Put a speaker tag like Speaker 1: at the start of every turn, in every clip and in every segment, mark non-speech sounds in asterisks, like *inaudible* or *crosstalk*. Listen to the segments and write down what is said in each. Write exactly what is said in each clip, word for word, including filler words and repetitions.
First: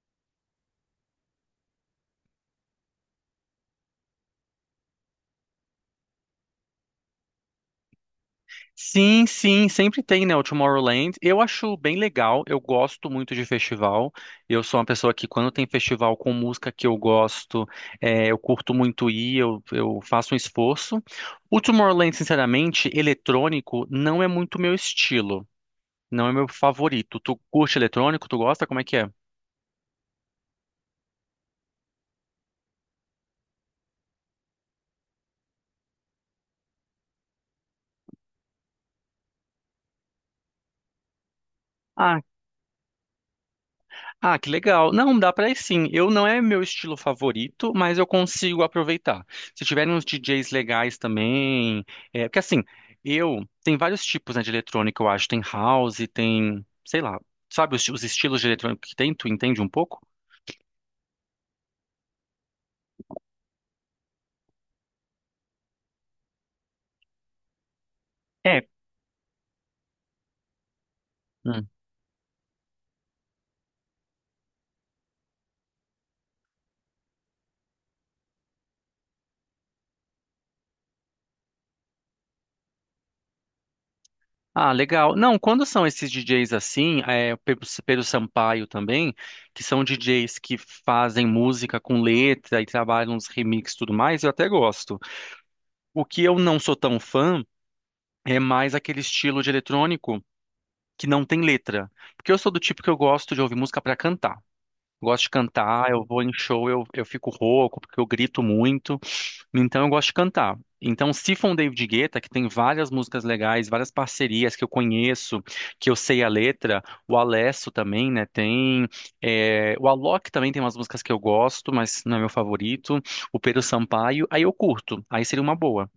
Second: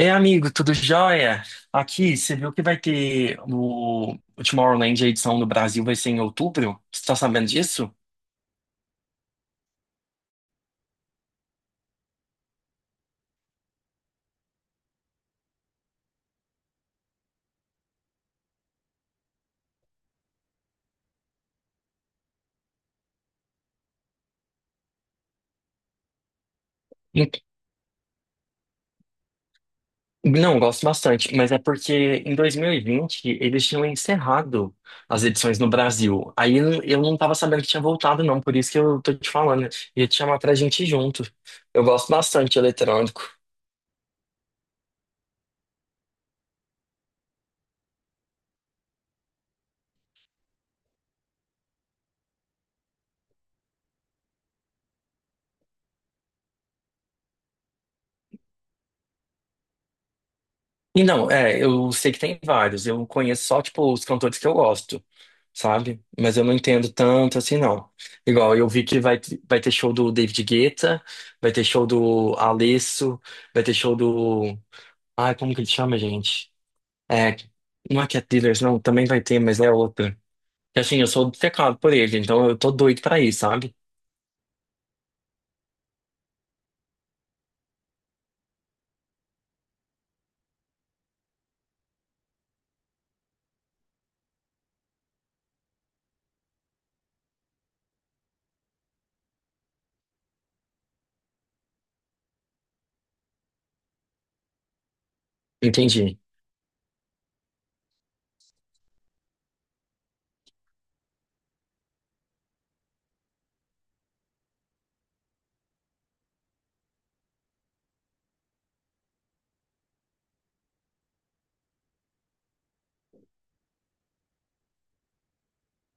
Speaker 1: É amigo, tudo jóia? Aqui, você viu que vai ter o, o Tomorrowland, a edição no Brasil vai ser em outubro? Você tá sabendo disso?
Speaker 2: Sim, sim, sempre tem, né, o Tomorrowland. Eu acho bem legal, eu gosto muito de festival. Eu sou uma pessoa que, quando tem festival com música que eu gosto, eh, eu curto muito ir, eu, eu faço um esforço. O Tomorrowland, sinceramente, eletrônico não é muito meu estilo, não é meu favorito. Tu
Speaker 1: Ent-
Speaker 2: curte eletrônico? Tu gosta? Como é que é?
Speaker 1: Não, gosto bastante, mas é porque em dois mil e vinte eles tinham encerrado as edições no Brasil. Aí eu eu não tava sabendo que tinha voltado, não, por isso que eu tô te falando. Ia te chamar pra gente ir junto. Eu gosto bastante de eletrônico.
Speaker 2: Ah, que legal. Não, dá pra ir sim. Eu não é meu estilo favorito, mas eu consigo aproveitar. Se tiverem uns D Js legais também, é, porque assim, eu tem vários tipos, né, de eletrônica, eu acho. Tem house, tem, sei lá, sabe os, os estilos de eletrônica que tem? Tu entende um pouco?
Speaker 1: E não, é, eu sei que tem vários, eu conheço só, tipo, os cantores que eu gosto, sabe? Mas eu não entendo tanto assim, não. Igual,
Speaker 2: É.
Speaker 1: eu vi que vai, vai ter show do David Guetta, vai ter
Speaker 2: Hum.
Speaker 1: show do Alesso, vai ter show do. Ai, como que ele chama, gente? É, não é Cat Dealers, não, também vai ter, mas é outra. E, assim, eu sou obcecado por ele, então eu tô doido pra ir, sabe?
Speaker 2: Ah, legal. Não, quando são esses D Js assim, é, o Pedro Pedro Sampaio também, que são D Js que fazem música com letra e trabalham uns remixes e tudo mais, eu até gosto. O que eu não sou tão fã é mais aquele estilo de eletrônico que não tem letra. Porque eu sou do tipo que eu gosto de ouvir música para cantar. Gosto de cantar, eu
Speaker 1: Entendi.
Speaker 2: vou em show, eu, eu fico rouco, porque eu grito muito. Então eu gosto de cantar. Então, se for um David Guetta, que tem várias músicas legais, várias parcerias que eu conheço, que eu sei a letra, o Alesso também, né? Tem. É, o Alok também tem umas músicas que eu gosto, mas não é meu favorito. O Pedro Sampaio, aí eu curto, aí seria uma boa.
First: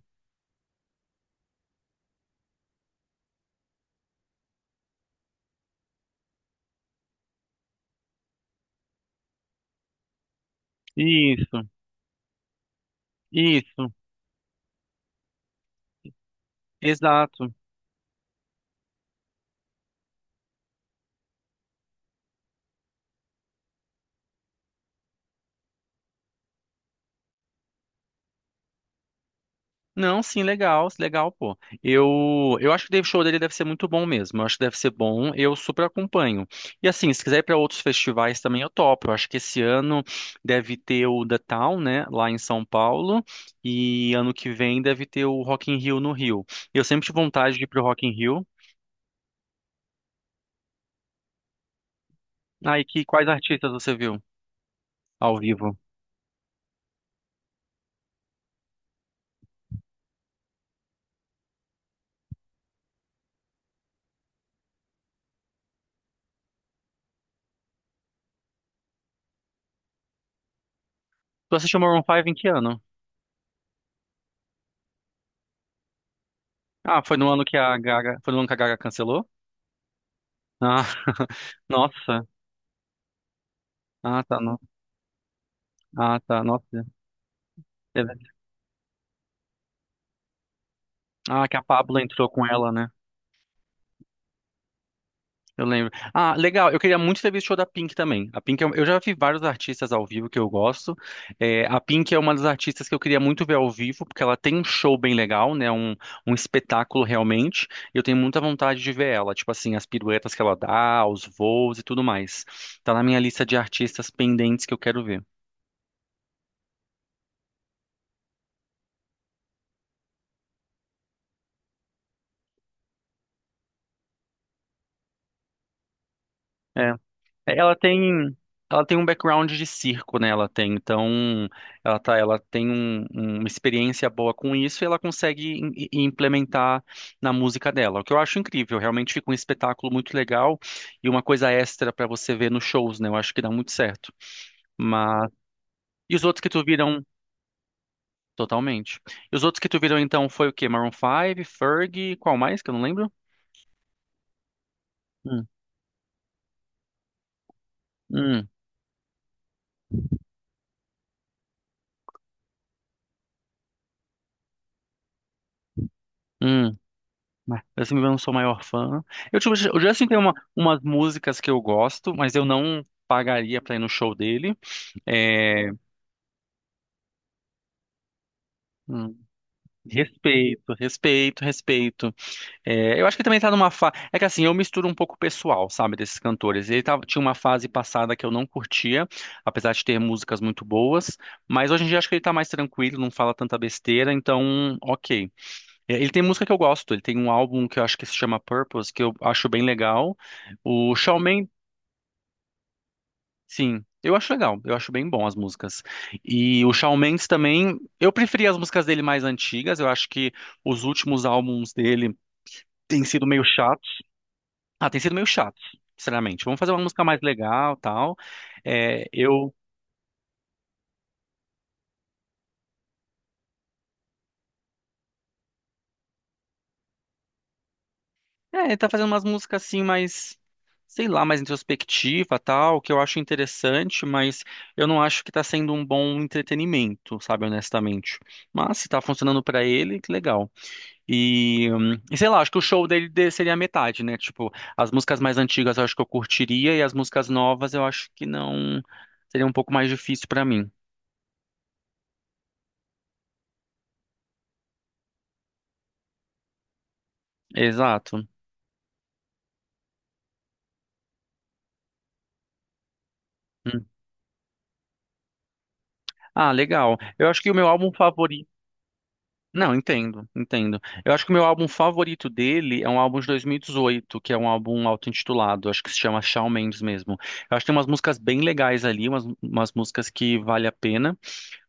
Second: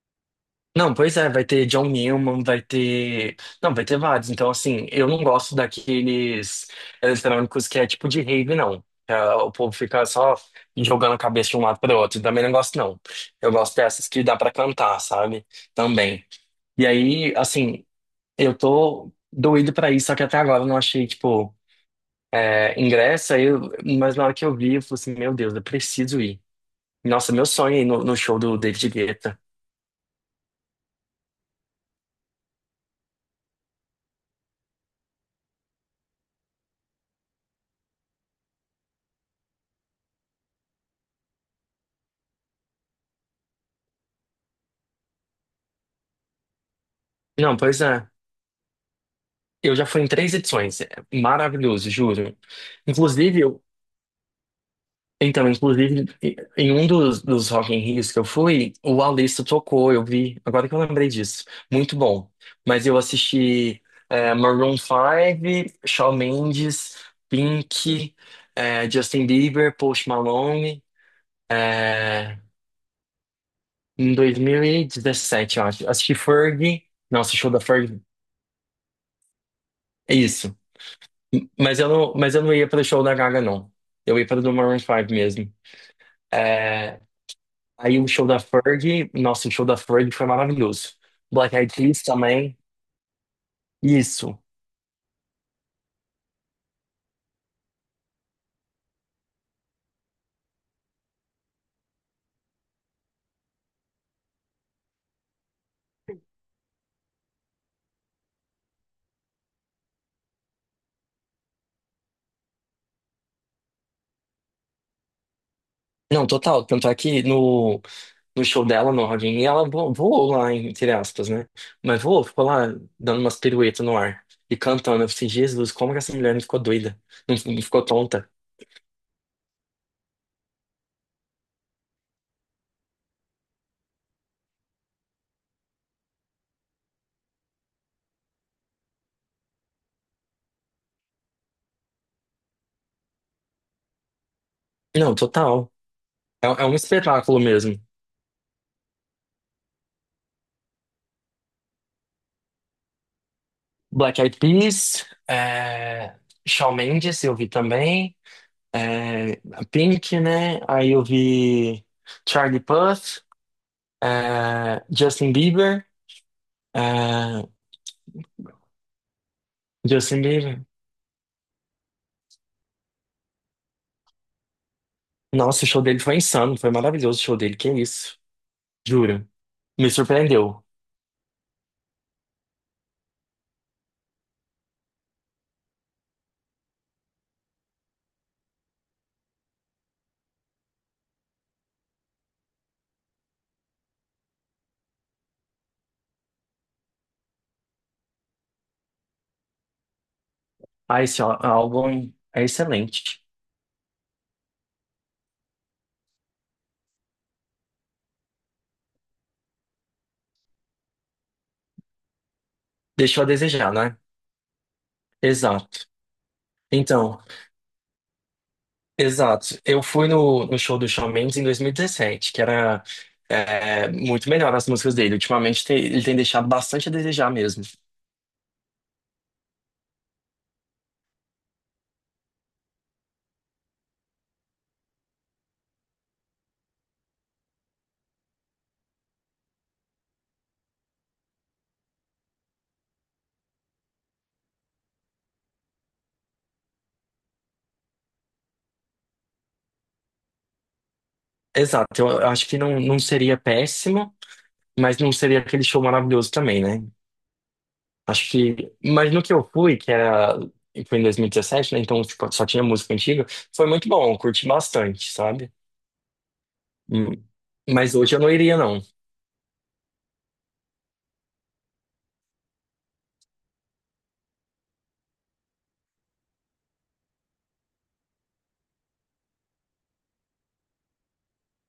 Speaker 1: Não, pois é, vai ter John Newman, vai ter. Não, vai ter vários. Então, assim, eu não gosto daqueles eletrônicos que é tipo de rave, não. É, o povo fica só jogando a cabeça de
Speaker 2: Isso,
Speaker 1: um lado para o outro. Também não gosto, não. Eu gosto
Speaker 2: isso,
Speaker 1: dessas que dá para cantar, sabe? Também. E aí,
Speaker 2: exato.
Speaker 1: assim, eu tô doido para ir, só que até agora eu não achei, tipo, é, ingresso. Aí eu- Mas na hora que eu vi, eu falei assim: meu Deus, eu preciso ir. Nossa, meu sonho é ir no, no show do David Guetta.
Speaker 2: Não, sim, legal, legal, pô. Eu, eu acho que o show dele deve ser muito bom mesmo. Eu acho que deve ser bom, eu super acompanho. E assim, se quiser ir para outros festivais também, eu topo. Eu acho que esse ano deve ter o The Town, né, lá em São Paulo, e ano que vem deve ter o Rock in Rio no Rio. Eu sempre tive vontade
Speaker 1: Não,
Speaker 2: de ir
Speaker 1: pois
Speaker 2: pro Rock
Speaker 1: é.
Speaker 2: in Rio.
Speaker 1: Eu já fui em três edições. É maravilhoso, juro.
Speaker 2: Ah, e que quais
Speaker 1: Inclusive, eu...
Speaker 2: artistas você viu ao
Speaker 1: Então,
Speaker 2: vivo?
Speaker 1: inclusive, em um dos, dos Rock in Rios que eu fui, o Alice tocou, eu vi. Agora que eu lembrei disso. Muito bom. Mas eu assisti é, Maroon five, Shawn Mendes, Pink, é, Justin Bieber, Post Malone.
Speaker 2: Tu assistiu Maroon cinco em
Speaker 1: é,
Speaker 2: que ano?
Speaker 1: em dois mil e dezessete, eu acho. Assisti Fergie.
Speaker 2: Ah, foi no
Speaker 1: Nossa, o
Speaker 2: ano
Speaker 1: show
Speaker 2: que
Speaker 1: da
Speaker 2: a
Speaker 1: Fergie.
Speaker 2: Gaga, foi no ano que a Gaga cancelou?
Speaker 1: É isso.
Speaker 2: Ah, *laughs*
Speaker 1: Mas eu não,
Speaker 2: nossa.
Speaker 1: mas eu não ia para o show da Gaga, não. Eu
Speaker 2: Ah,
Speaker 1: ia
Speaker 2: tá,
Speaker 1: para o do
Speaker 2: no...
Speaker 1: Maroon five mesmo.
Speaker 2: ah, tá, nossa.
Speaker 1: É, aí
Speaker 2: É.
Speaker 1: o show da Ferg, nossa, o show da Ferg foi maravilhoso.
Speaker 2: Ah,
Speaker 1: Black
Speaker 2: que a
Speaker 1: Eyed
Speaker 2: Pabllo
Speaker 1: Peas
Speaker 2: entrou com
Speaker 1: também.
Speaker 2: ela, né?
Speaker 1: Isso.
Speaker 2: Eu lembro. Ah, legal. Eu queria muito ter visto o show da Pink também. A Pink, eu, eu já vi vários artistas ao vivo que eu gosto. É, a Pink é uma das artistas que eu queria muito ver ao vivo, porque ela tem um show bem legal, né? Um, um espetáculo realmente. E eu tenho muita vontade de ver ela. Tipo assim, as piruetas que ela dá, os voos e tudo mais. Tá na minha lista de artistas pendentes que eu quero ver.
Speaker 1: Não, total. Tanto é que no, no show dela, no Rock in Rio, ela vo- voou lá, entre aspas, né? Mas voou, ficou lá dando umas piruetas no ar e cantando. Eu falei, Jesus, como que essa mulher não ficou
Speaker 2: É.
Speaker 1: doida? Não, não
Speaker 2: Ela
Speaker 1: ficou tonta?
Speaker 2: tem, ela tem um background de circo, né? Ela tem, então, ela tá, ela tem um- um, uma experiência boa com isso e ela consegue im- i- implementar na música dela, o que eu acho incrível. Realmente fica um espetáculo muito legal e uma coisa extra pra você ver nos shows, né? Eu acho que dá muito certo.
Speaker 1: Não,
Speaker 2: Mas
Speaker 1: total.
Speaker 2: e os outros
Speaker 1: É,
Speaker 2: que tu
Speaker 1: é um
Speaker 2: viram
Speaker 1: espetáculo mesmo.
Speaker 2: totalmente? E os outros que tu viram então foi o quê? Maroon Five, Fergie, qual mais que eu não lembro?
Speaker 1: Black Eyed Peas,
Speaker 2: Hum,
Speaker 1: é, Shawn Mendes eu vi também,
Speaker 2: hum,
Speaker 1: é, Pink, né? Aí eu vi Charlie Puth, é, Justin Bieber,
Speaker 2: hum.
Speaker 1: é,
Speaker 2: Mas, assim, eu não sou o maior fã. Eu, tipo, o Justin tem
Speaker 1: Justin
Speaker 2: uma,
Speaker 1: Bieber.
Speaker 2: umas músicas que eu gosto, mas eu não pagaria pra ir no show dele.
Speaker 1: Nossa, o
Speaker 2: É,
Speaker 1: show dele foi insano, foi maravilhoso o show dele, que isso,
Speaker 2: hum,
Speaker 1: juro. Me surpreendeu.
Speaker 2: respeito, respeito, respeito. É, eu acho que também tá numa fase. É que assim, eu misturo um pouco o pessoal, sabe, desses cantores. Ele tava, tinha uma fase passada que eu não curtia, apesar de ter músicas muito boas. Mas hoje em dia acho que ele tá mais tranquilo, não fala tanta besteira, então, ok. É, Ele tem música que eu gosto, ele tem um álbum que eu acho que se chama Purpose, que eu acho bem legal. O
Speaker 1: Ah,
Speaker 2: Shawn
Speaker 1: esse á-
Speaker 2: Mendes.
Speaker 1: álbum é excelente.
Speaker 2: Sim, eu acho legal, eu acho bem bom as músicas. E o Shawn Mendes também, eu preferia as músicas dele mais antigas, eu acho que os últimos álbuns dele têm
Speaker 1: Deixou a
Speaker 2: sido meio
Speaker 1: desejar,
Speaker 2: chatos.
Speaker 1: né?
Speaker 2: Ah, têm sido meio chatos,
Speaker 1: Exato.
Speaker 2: sinceramente. Vamos fazer uma música mais
Speaker 1: Então,
Speaker 2: legal, tal. É, eu,
Speaker 1: exato. Eu fui no, no show do Shawn Mendes em dois mil e dezessete, que era é, muito melhor as músicas dele. Ultimamente tem- ele tem deixado bastante a desejar mesmo.
Speaker 2: é, ele tá fazendo umas músicas assim mais, sei lá, mais introspectiva, tal, que eu acho interessante, mas eu não acho que tá sendo um bom entretenimento, sabe, honestamente. Mas se tá funcionando pra ele, que legal. E, hum, e sei lá, acho que o show dele de- seria a metade, né? Tipo, as músicas mais antigas eu acho que eu curtiria e as músicas novas eu acho que não. Seria um pouco mais difícil pra mim.
Speaker 1: Exato. Eu acho que não, não seria péssimo, mas não seria aquele show maravilhoso também, né?
Speaker 2: Exato.
Speaker 1: Acho que. Mas no que eu fui, que era. Foi em dois mil e dezessete, né? Então tipo, só tinha música antiga. Foi
Speaker 2: Hum.
Speaker 1: muito bom, eu curti bastante, sabe?
Speaker 2: Ah, legal.
Speaker 1: Hum,
Speaker 2: Eu acho que o meu álbum
Speaker 1: Mas hoje eu não
Speaker 2: favorito.
Speaker 1: iria, não.
Speaker 2: Não, entendo, entendo. Eu acho que o meu álbum favorito dele é um álbum de dois mil e dezoito, que é um álbum auto-intitulado, acho que se chama Shawn Mendes mesmo. Eu acho que tem umas músicas bem legais ali, umas, umas músicas que vale a pena.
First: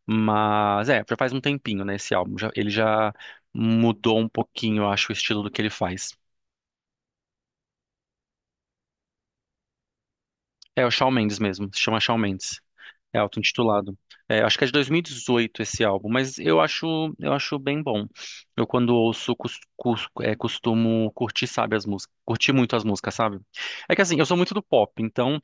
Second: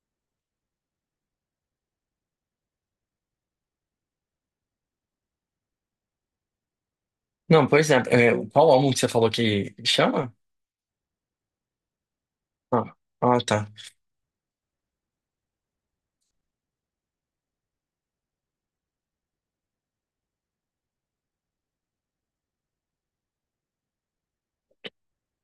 Speaker 2: Mas é, já faz um tempinho, né, esse álbum. Já- ele já mudou um pouquinho, eu acho, o estilo do que ele faz.
Speaker 1: Não, pois é. é, Qual álbum que você falou que chama?
Speaker 2: É o Shawn Mendes mesmo, se chama Shawn Mendes.
Speaker 1: Ah,
Speaker 2: É
Speaker 1: ah, tá.
Speaker 2: auto-intitulado. É, acho que é de dois mil e dezoito esse álbum, mas eu acho, eu acho bem bom. Eu quando ouço, cus- cus- é, costumo curtir, sabe, as músicas, curtir muito as músicas, sabe? É que assim, eu sou muito do pop, então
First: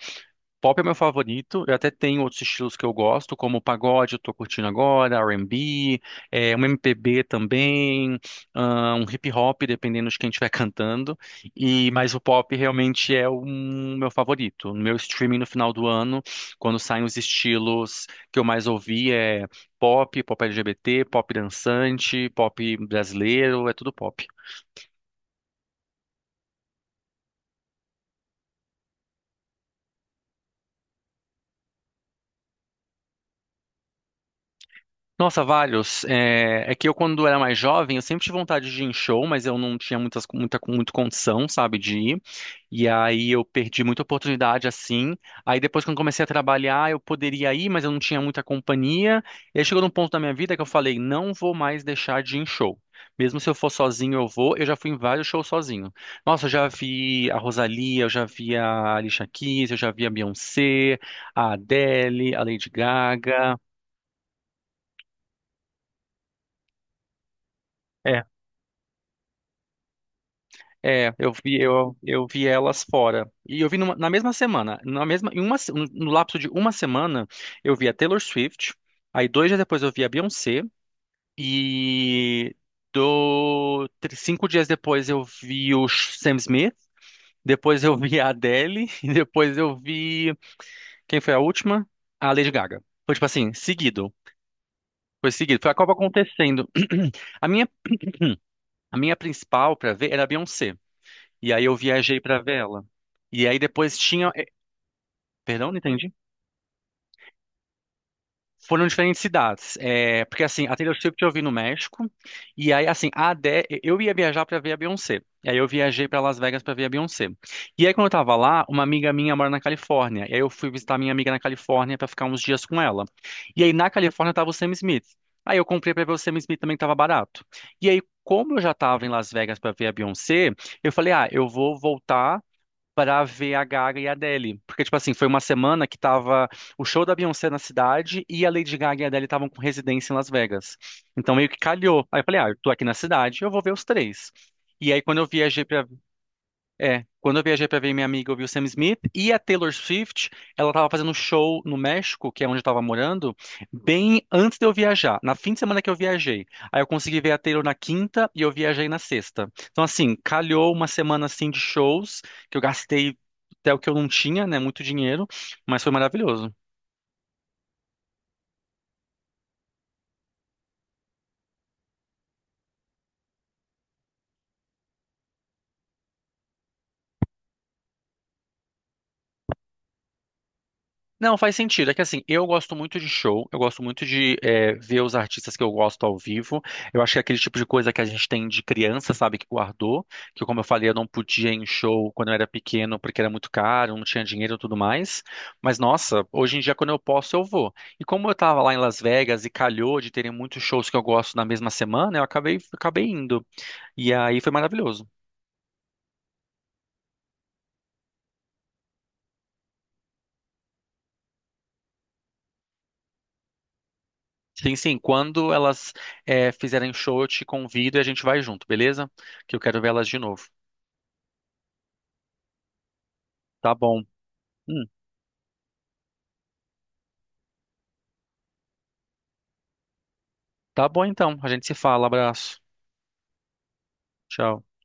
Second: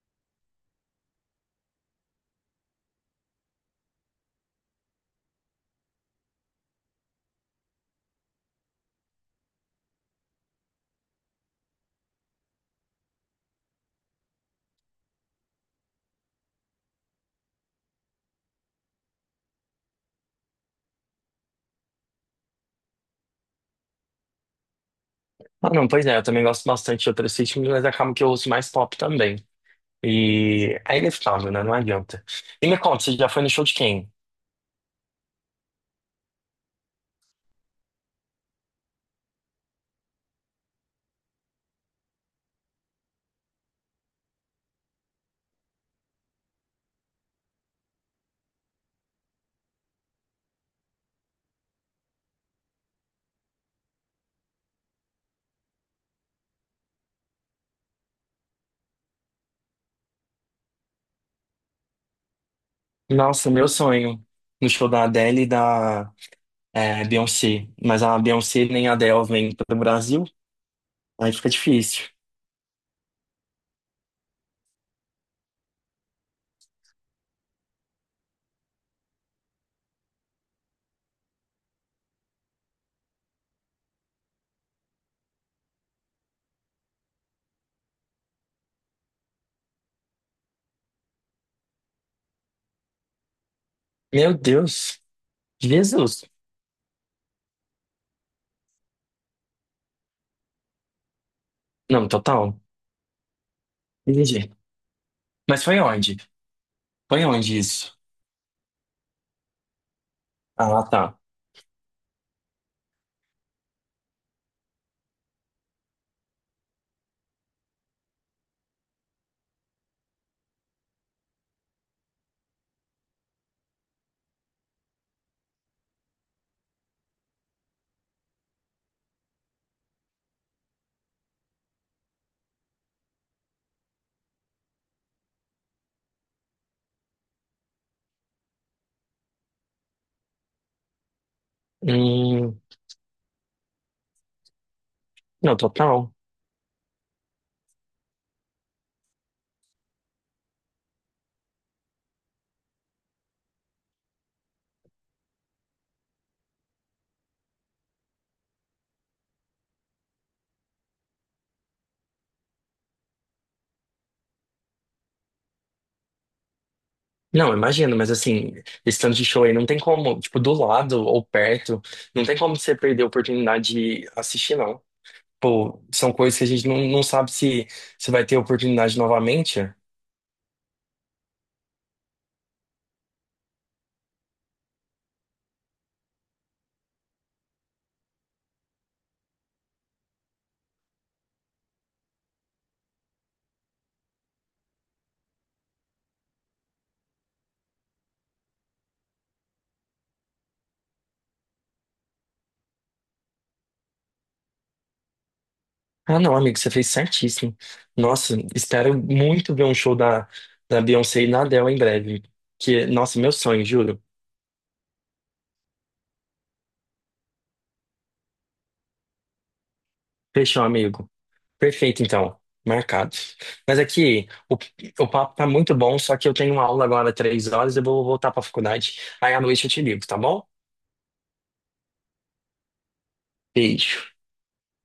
Speaker 2: pop é meu favorito. Eu até tenho outros estilos que eu gosto, como o pagode, eu tô curtindo agora, R B, é, um M P B também, ah, um hip hop, dependendo de quem estiver *laughs* cantando. E mas o pop realmente é o meu favorito. No meu streaming no final do ano, quando saem os estilos que eu mais ouvi é pop, pop L G B T, pop dançante, pop brasileiro, é tudo pop.
Speaker 1: Ah, não, pois é, eu também gosto bastante de outros ritmos, mas acaba que eu ouço mais pop também. E é inevitável, né? Não adianta. E me conta, você já foi no show de quem?
Speaker 2: Nossa, vários. É, é que eu, quando era mais jovem, eu sempre tive vontade de ir em show, mas eu não tinha muitas, muita, muito condição, sabe, de ir. E aí eu perdi muita oportunidade assim. Aí depois, quando comecei a trabalhar, eu poderia ir, mas eu não tinha muita companhia. E aí chegou num ponto da minha vida que eu falei: não vou mais deixar de ir em show. Mesmo se eu for sozinho, eu vou. Eu já fui em vários shows sozinho. Nossa, eu já vi a Rosalía, eu já vi a Alicia Keys, eu já vi a Beyoncé, a Adele, a Lady
Speaker 1: Nossa,
Speaker 2: Gaga.
Speaker 1: meu sonho. No show da Adele e da é, Beyoncé. Mas a
Speaker 2: É.
Speaker 1: Beyoncé nem a Adele vem pro Brasil,
Speaker 2: É,
Speaker 1: aí
Speaker 2: eu
Speaker 1: fica
Speaker 2: vi, eu,
Speaker 1: difícil.
Speaker 2: eu vi elas fora. E eu vi numa- na mesma semana, na mesma, em uma, se- no lapso de uma semana, eu vi a Taylor Swift, aí dois dias depois eu vi a Beyoncé, e do, tr- cinco dias depois eu vi o Sh- Sam Smith, depois eu vi a Adele, *laughs* e depois eu vi, quem foi a última? A Lady Gaga. Foi tipo assim, seguido.
Speaker 1: Meu Deus.
Speaker 2: Foi seguido. Foi a Copa
Speaker 1: Jesus.
Speaker 2: acontecendo. *clears throat* A minha, a minha principal pra ver era a Beyoncé. E aí eu
Speaker 1: Não,
Speaker 2: viajei pra ver
Speaker 1: total.
Speaker 2: ela. E aí depois tinha. eh,
Speaker 1: Entendi. Mas
Speaker 2: Perdão, não
Speaker 1: foi
Speaker 2: entendi.
Speaker 1: onde? Foi onde isso?
Speaker 2: Foram diferentes cidades. É, porque assim, a
Speaker 1: Ah,
Speaker 2: Taylor
Speaker 1: tá.
Speaker 2: Swift eu vi no México. E aí, assim, a Adé, eu ia viajar pra ver a Beyoncé. E aí eu viajei pra Las Vegas pra ver a Beyoncé. E aí, quando eu tava lá, uma amiga minha mora na Califórnia. E aí eu fui visitar minha amiga na Califórnia pra ficar uns dias com ela. E aí na Califórnia tava o Sam Smith. Aí eu comprei pra ver o Sam Smith também que tava barato. E aí, como eu já tava em Las Vegas pra ver a Beyoncé, eu falei, ah, eu vou voltar pra ver a Gaga e a Adele. Porque, tipo assim, foi uma semana que tava o show da Beyoncé na cidade e a Lady Gaga e a Adele estavam com residência em Las Vegas. Então meio que calhou. Aí eu falei, ah, eu
Speaker 1: Hum,
Speaker 2: tô aqui na cidade, eu vou ver os três. E aí quando eu
Speaker 1: não,
Speaker 2: viajei pra
Speaker 1: total.
Speaker 2: é, quando eu viajei pra ver minha amiga, eu vi o Sam Smith e a Taylor Swift, ela tava fazendo um show no México, que é onde eu tava morando, bem antes de eu viajar, na fim de semana que eu viajei. Aí eu consegui ver a Taylor na quinta e eu viajei na sexta. Então assim, calhou uma semana assim de shows, que eu gastei até o que eu não tinha, né, muito dinheiro, mas foi maravilhoso.
Speaker 1: Não, imagino, mas assim, esse tanto de show aí não tem como, tipo, do lado ou perto, não tem como você perder a oportunidade de assistir, não. Pô, são coisas que a gente não, não sabe se, se, vai ter oportunidade novamente.
Speaker 2: Não, faz sentido. É que assim, eu gosto muito de show, eu gosto muito de é, ver os artistas que eu gosto ao vivo. Eu acho que é aquele tipo de coisa que a gente tem de criança, sabe, que guardou, que como eu falei, eu não podia ir em show quando eu era pequeno porque era muito caro, não tinha dinheiro e tudo mais. Mas nossa, hoje em dia quando eu posso, eu vou. E como eu tava lá em Las Vegas e calhou de terem muitos shows que eu gosto na mesma semana, eu acabei, acabei indo. E aí foi maravilhoso.
Speaker 1: Ah, não, amigo, você fez certíssimo. Nossa, espero muito ver um show da, da Beyoncé e da Adele em breve. Que, nossa, meu sonho, juro.
Speaker 2: Sim, sim, quando elas é, fizerem show, eu te convido e a gente vai junto, beleza? Que eu quero ver elas de novo.
Speaker 1: Fechou, amigo. Perfeito, então. Marcado.
Speaker 2: Tá
Speaker 1: Mas
Speaker 2: bom.
Speaker 1: aqui, o,
Speaker 2: Hum,
Speaker 1: o papo tá muito bom, só que eu tenho uma aula agora três horas e eu vou voltar pra faculdade. Aí à noite eu te ligo, tá bom?
Speaker 2: tá bom então. A gente se fala. Abraço.
Speaker 1: Beijo.
Speaker 2: Tchau.